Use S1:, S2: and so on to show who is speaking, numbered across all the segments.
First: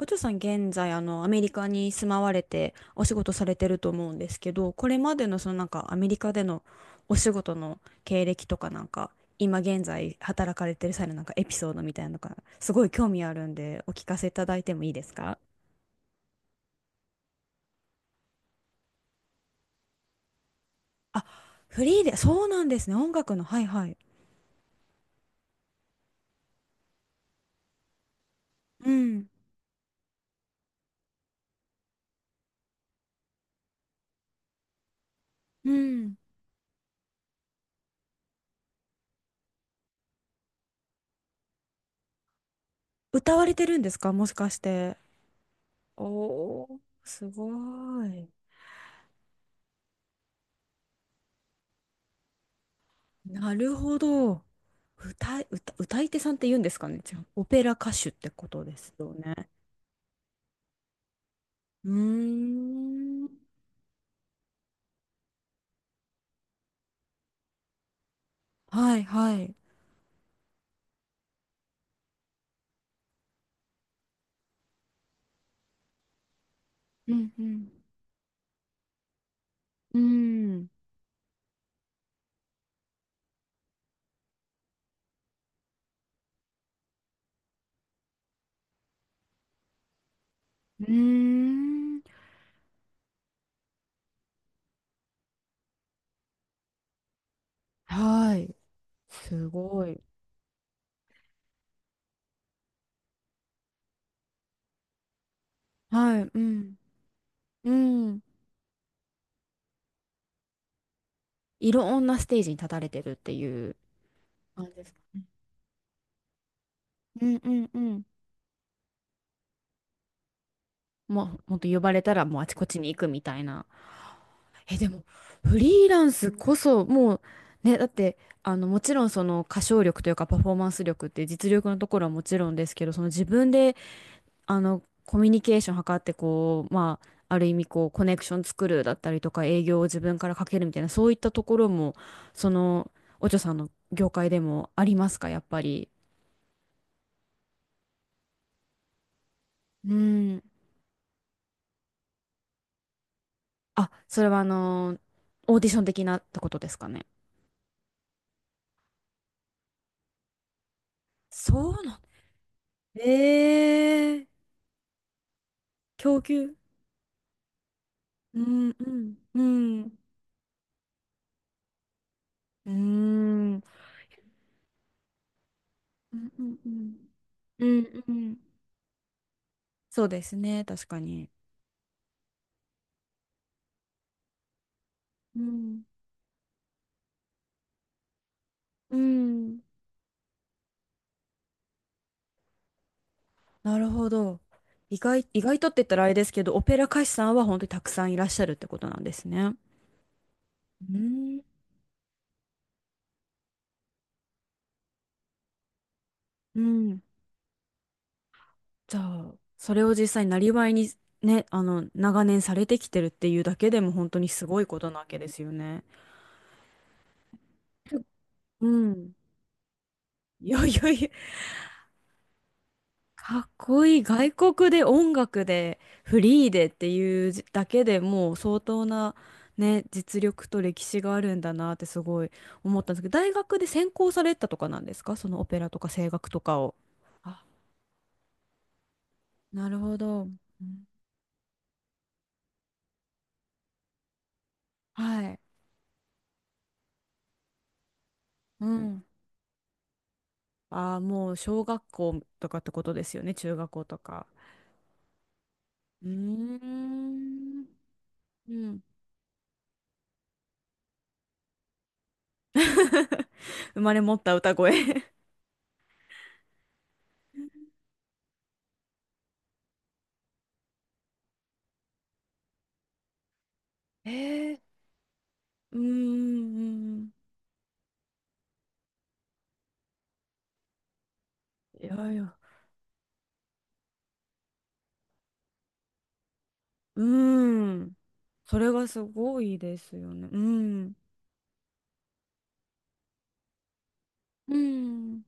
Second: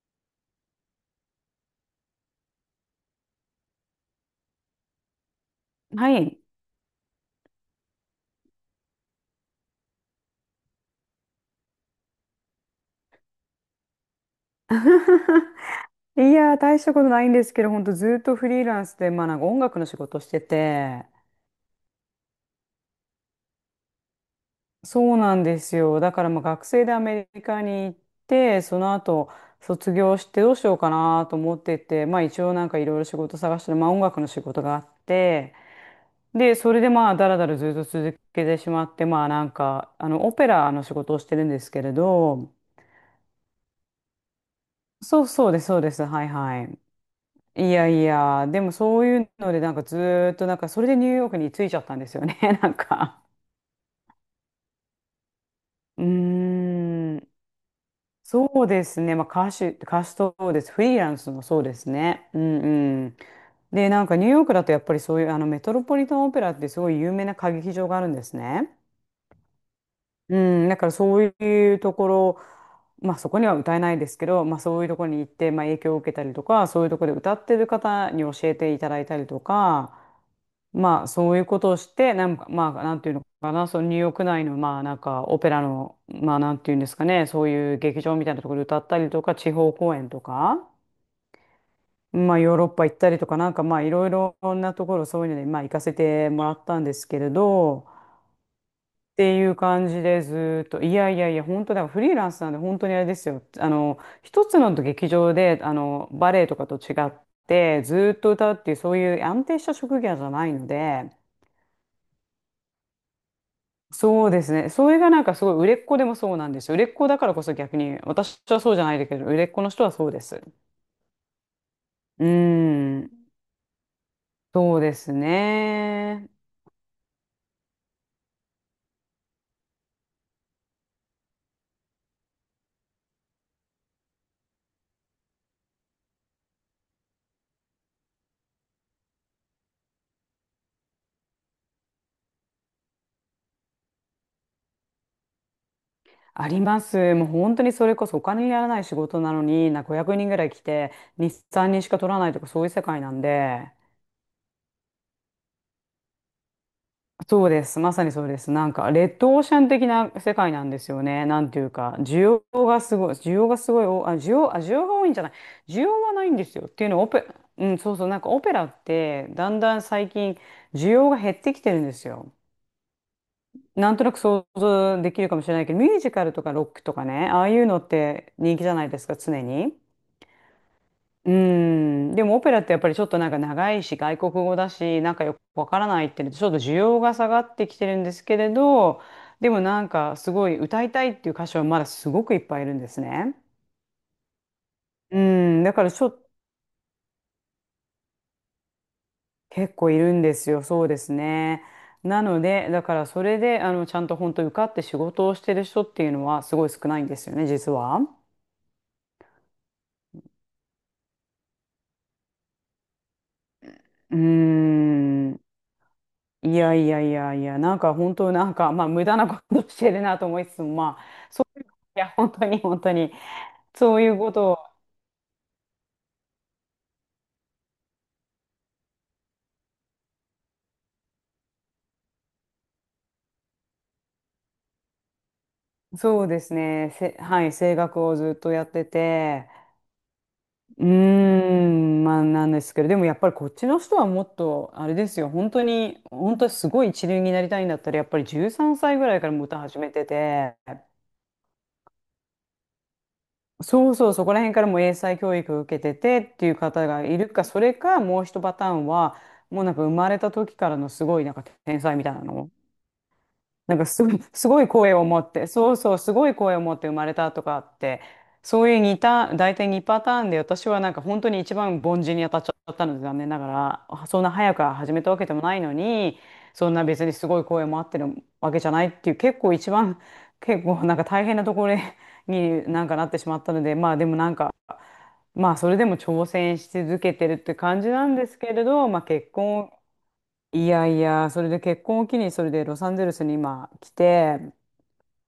S1: お嬢さん、現在、アメリカに住まわれてお仕事されてると思うんですけど、これまでのそのなんかアメ
S2: は
S1: リカ
S2: い。
S1: でのお仕事の経歴とかなんか、今現在働かれてる際のなんかエピソードみたいなのが、すごい興味あるんで、お聞かせいただいてもいいですか？
S2: いやー、大したことないんですけど、本当ずっとフリーランスで、まあなんか音楽の仕事してて、
S1: あ、フリーで、そうなんですね。音楽の、はいはい。
S2: そうなんですよ。だからまあ学生でアメリカに行って、そ
S1: う
S2: の
S1: ん、
S2: 後卒業してどうしようかなと思ってて、まあ一応なんかいろいろ仕事探してる、まあ音楽の仕事があって、
S1: うん。
S2: で、それでまあだらだらずっと続けてしまって、まあなんか、あの、オペラの仕事をしてるんですけれど、
S1: 歌われてるんですかもしかして。
S2: そうそうです、そうです。はいは
S1: おー、
S2: い。
S1: す
S2: いやい
S1: ごい。
S2: や、でもそういうので、なんかずーっと、なんかそれでニューヨークに着いちゃったんですよね、なんか。
S1: なるほど。歌
S2: う
S1: い手さんって言うんですかね。じ
S2: ー
S1: ゃあ、
S2: ん、
S1: オペラ歌手ってこ
S2: そ
S1: と
S2: う
S1: で
S2: で
S1: す
S2: す
S1: よ
S2: ね、まあ
S1: ね。
S2: 歌手、歌手そうです、フリーランスもそうで
S1: う
S2: すね。うんうん。
S1: ーん。
S2: で、なんかニューヨークだとやっぱりそういうあのメトロポリタンオペラってすごい有名な歌劇場があるんですね。
S1: はいはい。
S2: うん、だからそういうところ、まあそこには歌えないですけど、まあそういうところに行って、まあ影響を受けたりとか、そういうところ
S1: う
S2: で
S1: ん
S2: 歌
S1: う
S2: ってる
S1: ん。
S2: 方に教えていただいたりとか、
S1: うーん。
S2: まあそういうことをして、なんか、まあなんていうのかな、そのニューヨーク内の、まあなんかオペラの、まあなんていうんですかね、そういう劇場みたいなところで歌ったりとか、地方公演とか、
S1: うーん。
S2: まあヨーロッパ行ったりとか、なんかまあいろいろなところそういうので、まあ行かせてもらったんですけれど、
S1: はい。
S2: ってい
S1: す
S2: う
S1: ご
S2: 感
S1: い。
S2: じでずーっと、いやいやいや、本当だ、フリーランスなんで本当にあれですよ。あの、一つの劇場で、あの、
S1: はい。
S2: バ
S1: う
S2: レエとか
S1: ん。
S2: と違っ
S1: う
S2: て、ずーっ
S1: ん。
S2: と歌うっていう、そういう安定した職業じゃないので、
S1: いろんなステージに立たれてるっていう
S2: そうです
S1: 感
S2: ね。
S1: じで
S2: そ
S1: すか
S2: れがな
S1: ね。
S2: んかすごい売れっ子でもそうなんですよ。売れっ子だ
S1: う
S2: から
S1: ん
S2: こ
S1: う
S2: そ
S1: ん
S2: 逆
S1: う
S2: に、
S1: ん。
S2: 私はそうじゃないけど、売れっ子の人はそうです。
S1: もう、ほんと呼ばれたら
S2: うー
S1: もうあちこちに行くみ
S2: ん、
S1: たいな。え、
S2: そう
S1: で
S2: で
S1: も、
S2: す
S1: フリーラン
S2: ね。
S1: スこそ、もう、ね、だって、もちろんその歌唱力というかパフォーマンス力って実力のところはもちろんですけど、その自分で、コミュニケーション図って、こう、まあ、ある意味こう、コネクション作るだったりとか、営業を自分からかけるみたいな、そういったところも、その、お嬢さんの業界でもありますか、やっぱり？
S2: あります。もう本当にそれこそお金にならない仕事なのに、なん
S1: う
S2: か0 0人ぐ
S1: ん。
S2: らい来て、日産にんしか取らないとかそういう世界なんで。
S1: あ、それはオーディション的なってことですかね。
S2: そうです。まさにそうです。なんか、レッドオーシャン的な世界なんですよね。なんてい
S1: そ
S2: う
S1: うな
S2: か、
S1: ん。
S2: 需要がす
S1: え
S2: ごい、需要がすごい、
S1: えー、
S2: 需要が多いんじゃない。需要は
S1: 供
S2: ないんで
S1: 給。
S2: すよ。っていうのは、うん、そうそう、なんか
S1: う
S2: オペラ
S1: ん
S2: っ
S1: うん
S2: て、
S1: う
S2: だんだん
S1: ん
S2: 最近、需要が減ってきてるんですよ。
S1: うんうん
S2: なんとなく想像できるかもしれないけど、ミュージ
S1: う
S2: カルとか
S1: ん
S2: ロ
S1: う
S2: ックとか
S1: ん
S2: ね、ああい
S1: う
S2: うのっ
S1: んう
S2: て
S1: ん。
S2: 人気じゃないですか、常に。
S1: そうですね、確かに。
S2: うん、でもオペラってやっぱりちょっとなんか長いし外国語だしなんかよ
S1: う
S2: くわか
S1: ん
S2: らないっていうのでちょっと需要が下がってきてるんですけれ
S1: う
S2: ど、でも
S1: ん。
S2: なんかすごい歌いたいっていう歌手はまだすごくいっぱいいるんですね。
S1: なるほど。
S2: う
S1: 意外
S2: ん、
S1: とっ
S2: だ
S1: て
S2: か
S1: 言っ
S2: ら
S1: た
S2: ち
S1: らあ
S2: ょっ
S1: れで
S2: と
S1: すけど、オペラ歌手さんは本当にたくさんいらっしゃるってことなんですね。
S2: 結構いるんですよ、そう
S1: う
S2: です
S1: ん
S2: ね。なので、だからそれで、あの、ちゃんと本当受かって仕事をしてる人っていうのはす
S1: う
S2: ごい少な
S1: ん。
S2: いんですよね、実は。
S1: じゃあ、それを実際なりわいにね、長年されてきてるっていうだけでも本
S2: う
S1: 当
S2: ー
S1: にすごいことなわけで
S2: ん。
S1: すよね。
S2: いやいやいやいや、なんか本当なん
S1: う
S2: か、まあ無
S1: ん。
S2: 駄なことしてるなと思い
S1: い
S2: つつ
S1: やい
S2: も、
S1: や
S2: ま
S1: い
S2: あ、
S1: や、
S2: いや、本当に本当に。
S1: かっこ
S2: そ
S1: い
S2: う
S1: い。
S2: いうこ
S1: 外
S2: とを、
S1: 国で音楽でフリーでっていうだけでもう相当な、ね、実力と歴史があるんだなってすごい思ったんですけど、大学で専攻されたとかなんですか、そのオペラとか声
S2: そう
S1: 楽と
S2: です
S1: かを？
S2: ね。
S1: あ、
S2: はい、声楽をずっとやってて、
S1: なるほど。うん、
S2: うーん、まあなんですけど、でもやっぱりこっちの人はもっと、あれです
S1: は
S2: よ、
S1: い。
S2: 本当に、本当にすごい一流になりたいんだったら、やっぱり13
S1: う
S2: 歳
S1: ん。
S2: ぐらいからもう歌始めてて、
S1: ああ、もう小学校とかってことですよね、中学校
S2: そう
S1: と
S2: そう、そ
S1: か。
S2: こら辺からもう英才教育を受けて
S1: うー
S2: てっていう方がいるか、そ
S1: ん。
S2: れかもう一
S1: う
S2: パター
S1: ん。
S2: ンは、もうなんか生まれた時からのすごいなんか天才みたいなの。なん
S1: 生
S2: か
S1: まれ
S2: すご
S1: 持っ
S2: い、
S1: た
S2: す
S1: 歌
S2: ごい
S1: 声。
S2: 声を 持って、そうそう、すごい声を持って生まれたとかって、そういう似た、大体2パターンで、私はなんか本当に一番凡人に当たっちゃったので、残念ながら、あ、
S1: え
S2: そんな早
S1: ー、
S2: く始めたわけでもない の
S1: うー
S2: に、そんな別
S1: ん。
S2: にすごい声もあってるわけじゃないっていう、結構一番、結構なんか大変なところ
S1: いやいや。
S2: になんかなってしまったので、まあでもなんか、まあそれでも挑戦し続
S1: う
S2: けてるって感
S1: ー
S2: じ
S1: ん。
S2: なんですけ
S1: そ
S2: れ
S1: れ
S2: ど、
S1: が
S2: まあ
S1: す
S2: 結
S1: ごい
S2: 婚、
S1: ですよね。う
S2: いや
S1: ん。
S2: いや、それで結婚を機に、それでロサンゼルスに今来て、
S1: うん。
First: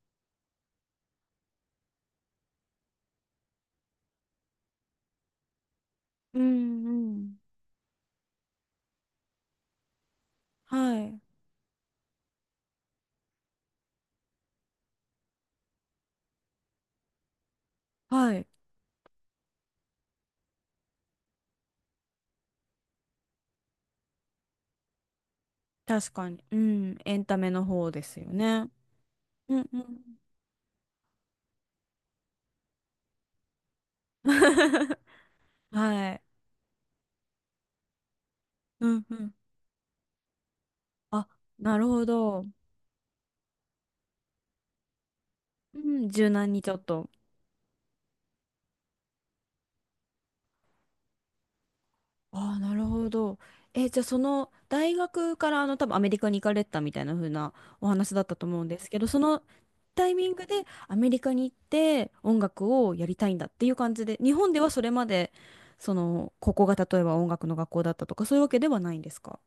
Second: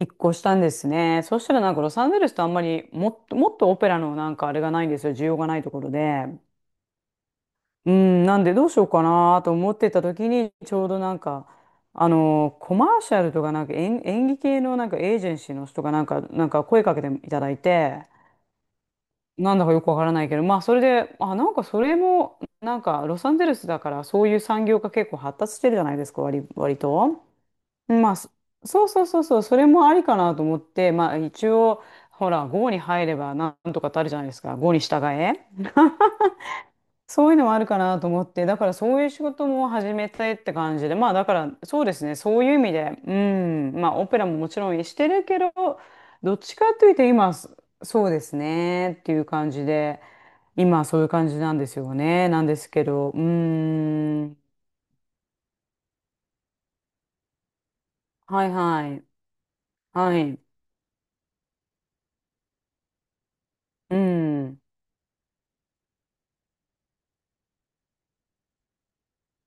S2: 一個したんですね。そしたらなんかロサンゼルスとあんまりもっと、もっとオペラのなんかあれがないんですよ。需要がないところで。
S1: うん。うん。
S2: うん、なんでどうしようかなと思ってた時にちょうど
S1: は
S2: なん
S1: い。
S2: か、あのコマーシャルとかなんか演技系のなんかエージェンシーの人がなんか、なんか声かけていただいて、
S1: はい。
S2: なんだかよくわからないけど、まあそれで、あ、なんかそれも、なんかロサンゼルスだからそういう産業が結構発達してるじゃないで
S1: 確
S2: すか、
S1: か
S2: 割、
S1: に。う
S2: 割
S1: ん。エ
S2: と。
S1: ンタメの方で
S2: まあ、
S1: すよね。
S2: そうそうそうそう、
S1: う
S2: それ
S1: んう
S2: もあり
S1: ん。
S2: かなと思って、まあ一応、ほら、5に入ればなんとかってあるじゃないですか、5に 従え。
S1: は い。
S2: そういうのもあるかなと思って、だから
S1: う
S2: そう
S1: ん
S2: いう
S1: う
S2: 仕
S1: ん。
S2: 事も始めたいって感じで、まあだ
S1: あ、
S2: から
S1: な
S2: そう
S1: る
S2: です
S1: ほ
S2: ね、そう
S1: ど。
S2: いう意味で、うん、まあオペラももちろんしてるけど、
S1: うん。柔
S2: どっ
S1: 軟
S2: ち
S1: に
S2: か
S1: ちょっ
S2: というと
S1: と。
S2: 今、そうですねっていう感じで、今そういう感じなんですよね、なん
S1: あ
S2: で
S1: あ、
S2: す
S1: なる
S2: け
S1: ほ
S2: ど、う
S1: ど。え、じゃあそ
S2: ん、
S1: の大学から多分アメリカに行かれたみたいな風なお話だった
S2: は
S1: と
S2: い
S1: 思うんで
S2: は
S1: すけ
S2: い、
S1: ど、そのタイ
S2: は
S1: ミン
S2: い、
S1: グでアメリカに行って音楽をやりたいんだっていう感
S2: う
S1: じで、日本で
S2: ん。
S1: はそれまでそのここが例えば音楽の学校だったとか、そういうわけではないんですか？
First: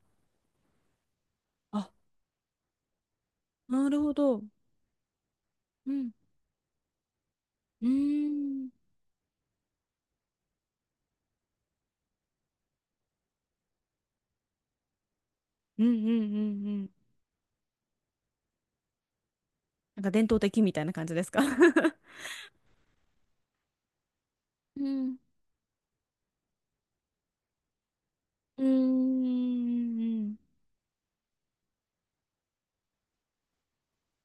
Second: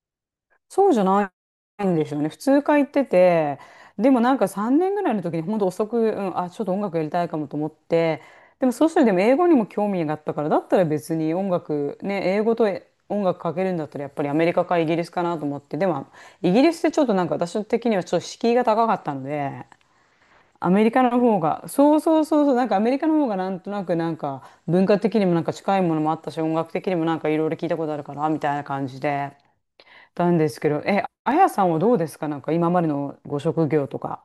S2: そうじゃない
S1: あ、
S2: んですよね。普通科行ってて、
S1: なる
S2: で
S1: ほ
S2: もなん
S1: ど。
S2: か3年ぐらいの時に本当遅
S1: う
S2: く、う
S1: ん。
S2: ん、あ、ちょっと音楽やりたいかもと思っ
S1: うー
S2: て、で
S1: ん。
S2: もそうしたらでも英語にも興味があったから、だったら別に音楽、ね、英語と音楽かけるんだったらやっぱりアメリカかイギリスかなと思って、
S1: うん
S2: で
S1: うん
S2: も
S1: う
S2: イギ
S1: ん
S2: リスっ
S1: うん。
S2: てちょっとなんか私的にはちょっと敷居が高かったので、
S1: なんか伝統的
S2: ア
S1: みた
S2: メ
S1: いな
S2: リカ
S1: 感
S2: の
S1: じです
S2: 方
S1: か？
S2: が、そうそう そうそう、なんかアメリカの方がなんとなくなんか
S1: う
S2: 文化
S1: ん。
S2: 的にもなんか近いものもあったし、音楽的にもなんかいろいろ聞いたことあるから、みたい
S1: う
S2: な
S1: ー
S2: 感じで。た
S1: ん。
S2: んですけど、え、あやさんはどうですか、なんか今までのご職業とか。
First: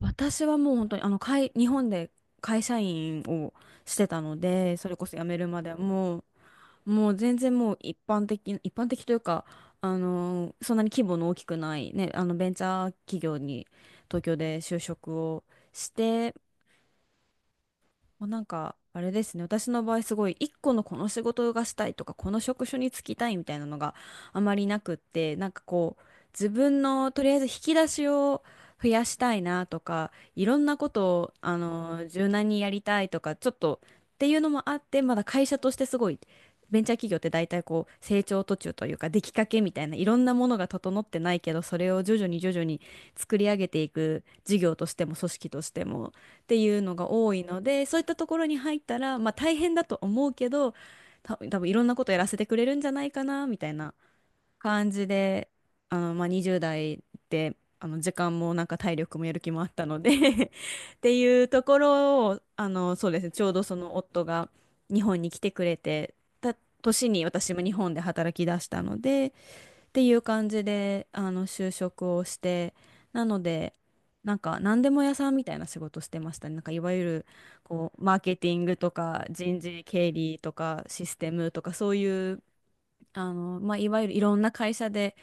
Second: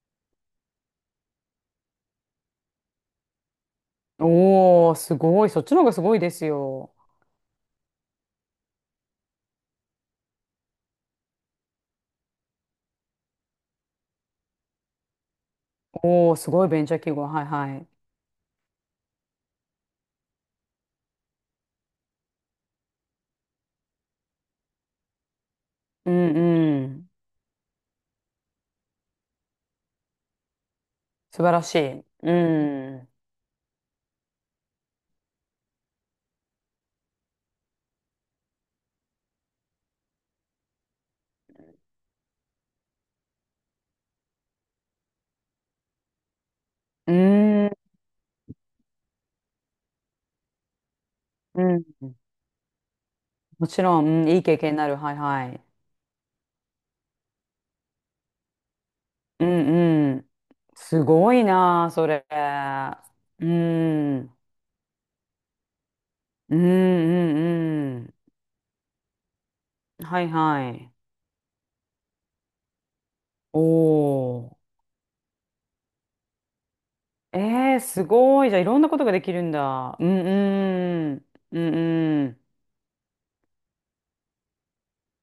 S1: 私はもう本当にあの会、日本で会社員をしてたので、そ
S2: おー、
S1: れこ
S2: す
S1: そ辞め
S2: ご
S1: る
S2: い。そ
S1: ま
S2: っ
S1: で
S2: ち
S1: は
S2: の方がすご
S1: も
S2: い
S1: う、
S2: ですよ。
S1: 全然もう一般的というか、そんなに規模の大きくない、ね、ベンチャー企業に東京で就職をし
S2: お
S1: て、
S2: ー、すごいベンチャー企業。はいはい。
S1: まあ、なんか、あれですね。私の場合すごい、一個のこの仕事がしたいとか、この職種に就きたいみたいなのがあまりなくって、なんかこう、
S2: うん
S1: 自分
S2: うん。
S1: のとりあえず引き出しを増やしたいなとか、いろんなことを、
S2: 素晴らしい。
S1: 柔
S2: う
S1: 軟にやり
S2: ん。
S1: たい
S2: う
S1: とか、ちょっとっていうのもあって、まだ会社としてすごい、ベンチャー企業って大体こう、成長途中というか、出来かけみたいな、いろんなものが整ってないけど、それを徐々に徐々に作り上げていく事業としても組織としても。っていうのが多いの
S2: ーん。
S1: で、そういったところに入ったら、まあ大変だと思うけど、多
S2: う
S1: 分いろんなこと
S2: ん。
S1: やらせてくれるんじゃないかなみ
S2: も
S1: たい
S2: ち
S1: な
S2: ろん、うん、いい経験にな
S1: 感
S2: る。
S1: じ
S2: はいは
S1: で、
S2: い。
S1: まあ20代で、時間もなんか体力もやる
S2: う
S1: 気もあったので。
S2: んうん。
S1: っ
S2: す
S1: て
S2: ご
S1: い
S2: い
S1: うとこ
S2: なあ、それ。
S1: ろを、そうですね、ち
S2: う
S1: ょ
S2: ん。
S1: うどその
S2: う
S1: 夫
S2: ん
S1: が日本に来てくれてた
S2: う
S1: 年に私も日本で
S2: ん
S1: 働き出したので、って
S2: うん。
S1: い
S2: は
S1: う
S2: い
S1: 感じ
S2: はい。
S1: で、就職をして、なので、なん
S2: おー。
S1: か、何でも屋さんみたいな仕事してましたね。なんか、いわゆる、
S2: えー、
S1: こう、
S2: す
S1: マーケ
S2: ご
S1: テ
S2: い。じ
S1: ィ
S2: ゃあ、
S1: ン
S2: い
S1: グ
S2: ろんな
S1: と
S2: ことがで
S1: か、
S2: きるん
S1: 人事、
S2: だ。う
S1: 経
S2: ん
S1: 理とか、シ
S2: う
S1: ス
S2: ん。
S1: テムと
S2: う
S1: か、
S2: ん
S1: そうい
S2: うん。
S1: う、まあ、いわゆるいろんな会社で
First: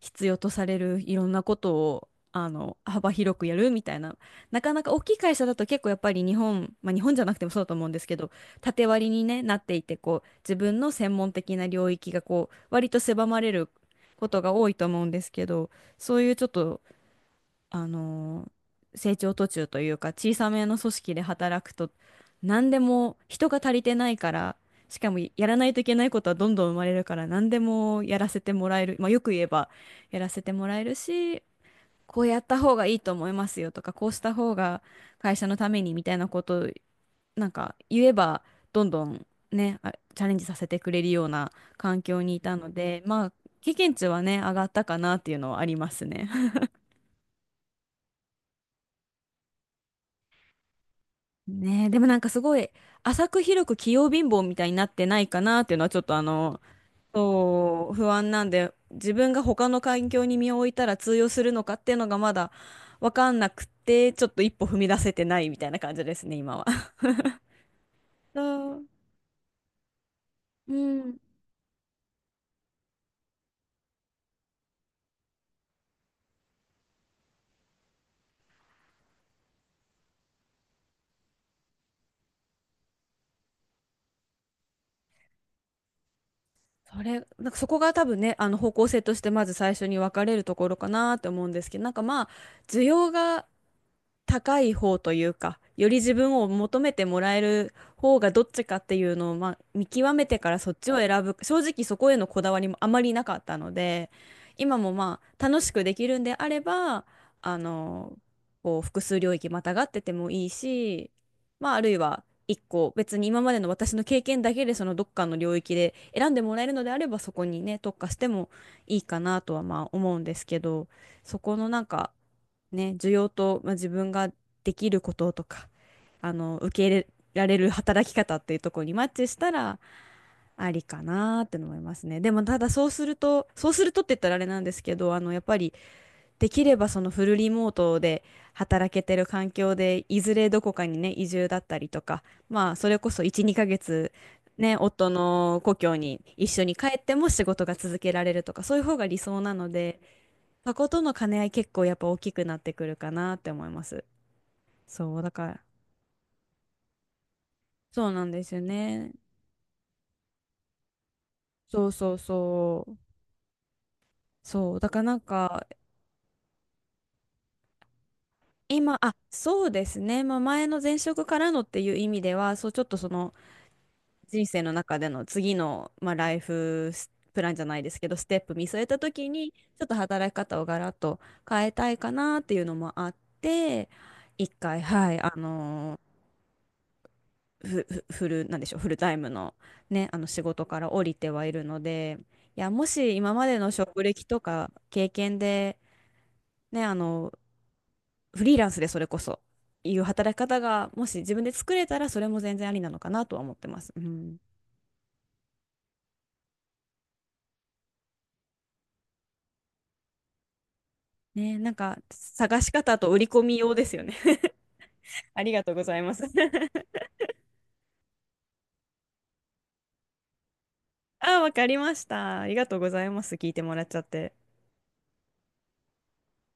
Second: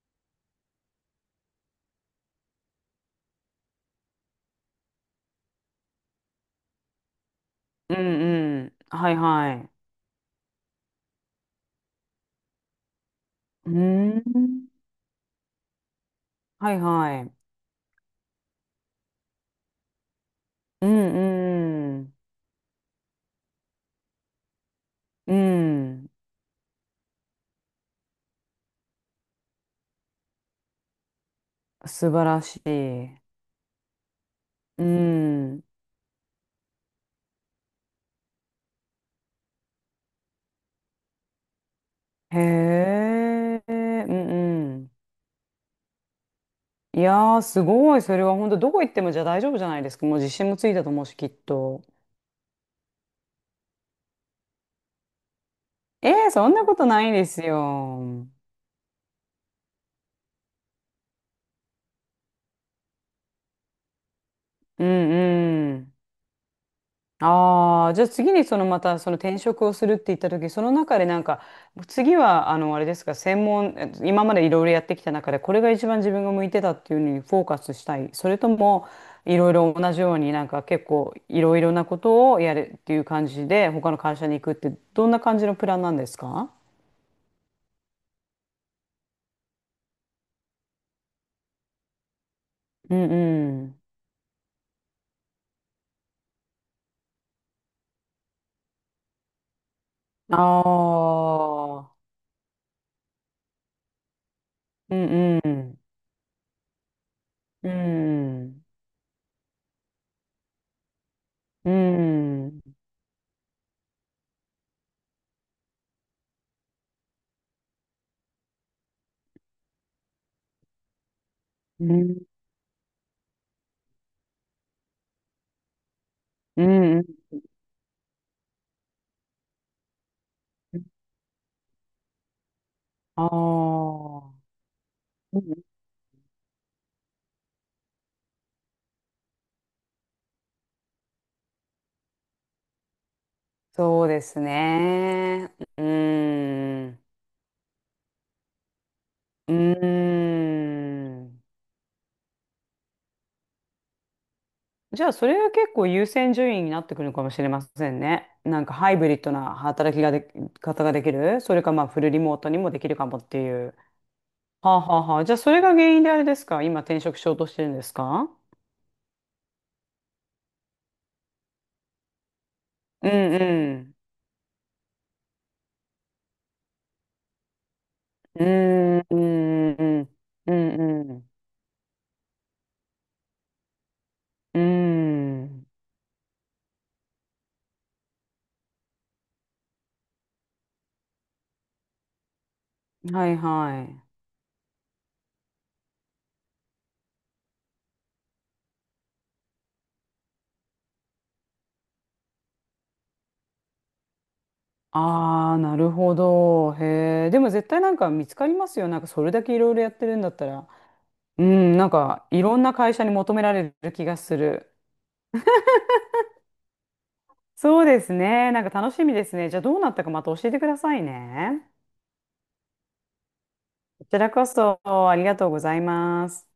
S1: 必要とされるいろんなことを幅広くやるみたいな。なかなか大きい会社だと結構やっぱり日本、まあ、日本じゃなくてもそうだと思うん
S2: う
S1: で
S2: ん
S1: すけど、
S2: うん。
S1: 縦割り
S2: はい
S1: に、ね、
S2: は
S1: なっ
S2: い。
S1: ていて、こう自分の専門的な領域がこう割と狭まれる
S2: う
S1: ことが
S2: ん。
S1: 多いと思うんですけど、そういうちょっ
S2: は
S1: と
S2: いはい。
S1: あの成長途中というか小さめの
S2: う
S1: 組織で働くと、
S2: んうん。
S1: 何でも人が足りてないから、しかも
S2: う
S1: やらないといけな
S2: ん。
S1: いことはどんどん生まれるから、何でもやらせてもらえる、まあ、よく言えばやらせてもらえるし、
S2: 素
S1: こ
S2: 晴
S1: うや
S2: ら
S1: っ
S2: し
S1: た方がいいと
S2: い。
S1: 思いますよとか、こうした方が
S2: う
S1: 会社の
S2: ん。
S1: ためにみたいなことをなんか言えば、どんどんね、チャレンジさせてくれるような環境に
S2: へ
S1: いたので、まあ
S2: え。
S1: 経験値
S2: う
S1: は
S2: ん
S1: ね、上がっ
S2: う
S1: た
S2: ん。
S1: かなっていうのはありますね。
S2: いやー、すごい。それは本当どこ行ってもじゃあ大丈夫じゃないですか。もう自信もついたと思うし、きっと。
S1: ねえ、でもなんかすごい浅く広く器用貧乏みたいになってないかなっていうのはちょっ
S2: え
S1: と
S2: ー、そんなことないです
S1: そう不
S2: よ。
S1: 安なんで、自分が他の環境に身を置いたら通用するのかっていうのがまだわかんなくて、ちょっと一歩踏
S2: う
S1: み出
S2: ん
S1: せてないみたい
S2: う
S1: な感
S2: ん。
S1: じですね、今は。
S2: ああ、じゃあ次
S1: そ
S2: にそのま
S1: う、
S2: たその転職をするって言った時、その
S1: う
S2: 中でな
S1: ん。
S2: んか、次はあの、あれですか、専門、え今までいろいろやってきた中で、これが一番自分が向いてたっていうのにフォーカスしたい。それとも、いろいろ同じようになんか結構いろいろなことをやるっていう感じで、他の会社に行くって、どんな感じのプランなんですか？
S1: それ、なんかそこが多分ね、方向性としてまず最初に分かれるところかなって思うんですけど、なんかまあ、需
S2: う
S1: 要
S2: ん
S1: が
S2: うん。
S1: 高い方というか、より自分を求めてもらえる方がどっちかっていうのを、まあ、見極め
S2: あ
S1: てからそっちを選ぶ。正直そ
S2: あ、
S1: こへのこだわりもあまりなかったので、今も
S2: う
S1: ま
S2: ん
S1: あ
S2: う
S1: 楽し
S2: ん。
S1: くできるんであれば、あ
S2: う
S1: の、
S2: ん。
S1: こう複数領域またがっててもいいし、ま
S2: う
S1: ああるいは一
S2: ん。
S1: 個別に今までの私の経験だけでそのどっかの領域で選んでもらえるのであればそこにね、特化してもいいかなとはまあ思うんですけど、そこのな
S2: う
S1: んか
S2: ん。
S1: ね、需要と、まあ、自分ができることとか、
S2: う
S1: 受け入
S2: ん。
S1: れられる働き方っていうところにマッチしたら、ありかなーって思いますね。でも、ただ
S2: ああ。
S1: そうするとって言ったらあれなんですけど、
S2: う
S1: やっぱ
S2: ん、
S1: り、できればそのフルリモートで働けてる環境で、いずれどこかにね、移住だったりとか、まあ、それこそ1、2ヶ
S2: そう
S1: 月、
S2: です
S1: ね、夫
S2: ね。
S1: の故
S2: う
S1: 郷に
S2: ー
S1: 一緒に帰
S2: ん。
S1: っても仕事が続けられるとか、そういう方が理想
S2: う
S1: なので、
S2: ー
S1: そことの兼
S2: ん。
S1: ね合い結構やっぱ大きくなってくるかなって思います。
S2: じゃあ、
S1: そう、
S2: そ
S1: だ
S2: れ
S1: か
S2: は
S1: ら、
S2: 結構優先順位になってくるのかもしれません
S1: そうな
S2: ね。
S1: んですよ
S2: なんかハイブ
S1: ね。
S2: リッドな働きがで、方ができる。それかま
S1: そ
S2: あ
S1: う
S2: フル
S1: そう
S2: リモートにもで
S1: そ
S2: きる
S1: う。
S2: かもっていう。は
S1: そ
S2: あ、
S1: う、だ
S2: は
S1: から
S2: あ
S1: な
S2: は
S1: ん
S2: あ、じゃあ、それ
S1: か、
S2: が原因であれですか今転職しようとしてるんですか？
S1: 今、あ、そうですね。まあ、前の前職からのっていう意味では、そう、ちょっと
S2: う
S1: そ
S2: ん
S1: の
S2: うん。
S1: 人生の中での次の、まあ、ライフスプランじゃないですけど、ステッ
S2: う
S1: プ見据え
S2: ん。
S1: た
S2: う
S1: 時に、ち
S2: んう
S1: ょっと
S2: ん。
S1: 働き
S2: う
S1: 方をガラッ
S2: んう
S1: と
S2: ん
S1: 変えたいかなっていうのもあって、一
S2: う
S1: 回、はい、あ
S2: ん。
S1: のーふふフル、なんでしょう、フルタイムのね、仕事から降りてはいるので、いや、も
S2: う
S1: し
S2: んは
S1: 今
S2: い
S1: までの
S2: は
S1: 職
S2: い。
S1: 歴とか経験で、ね、フリーランスでそれこそ、いう働き方が、もし自分で作れたら、それも全然ありなのかなとは思ってます。うん。
S2: ああ、なるほど。へえ。でも絶対なんか見つかりますよ。なんかそれだけいろいろやってるんだったら。う
S1: ね、なん
S2: ん、なん
S1: か、
S2: かいろ
S1: 探
S2: ん
S1: し
S2: な会
S1: 方
S2: 社
S1: と
S2: に
S1: 売り
S2: 求め
S1: 込
S2: ら
S1: み用
S2: れ
S1: で
S2: る
S1: すよ
S2: 気
S1: ね。
S2: がす る。
S1: ありがとうございます。
S2: そうですね。なんか楽しみですね。じゃあどうなったかまた教えてください
S1: あ、わ
S2: ね。
S1: かりました。ありがとうございます。聞いてもらっちゃっ
S2: こちら
S1: て。
S2: こそありがとうございます。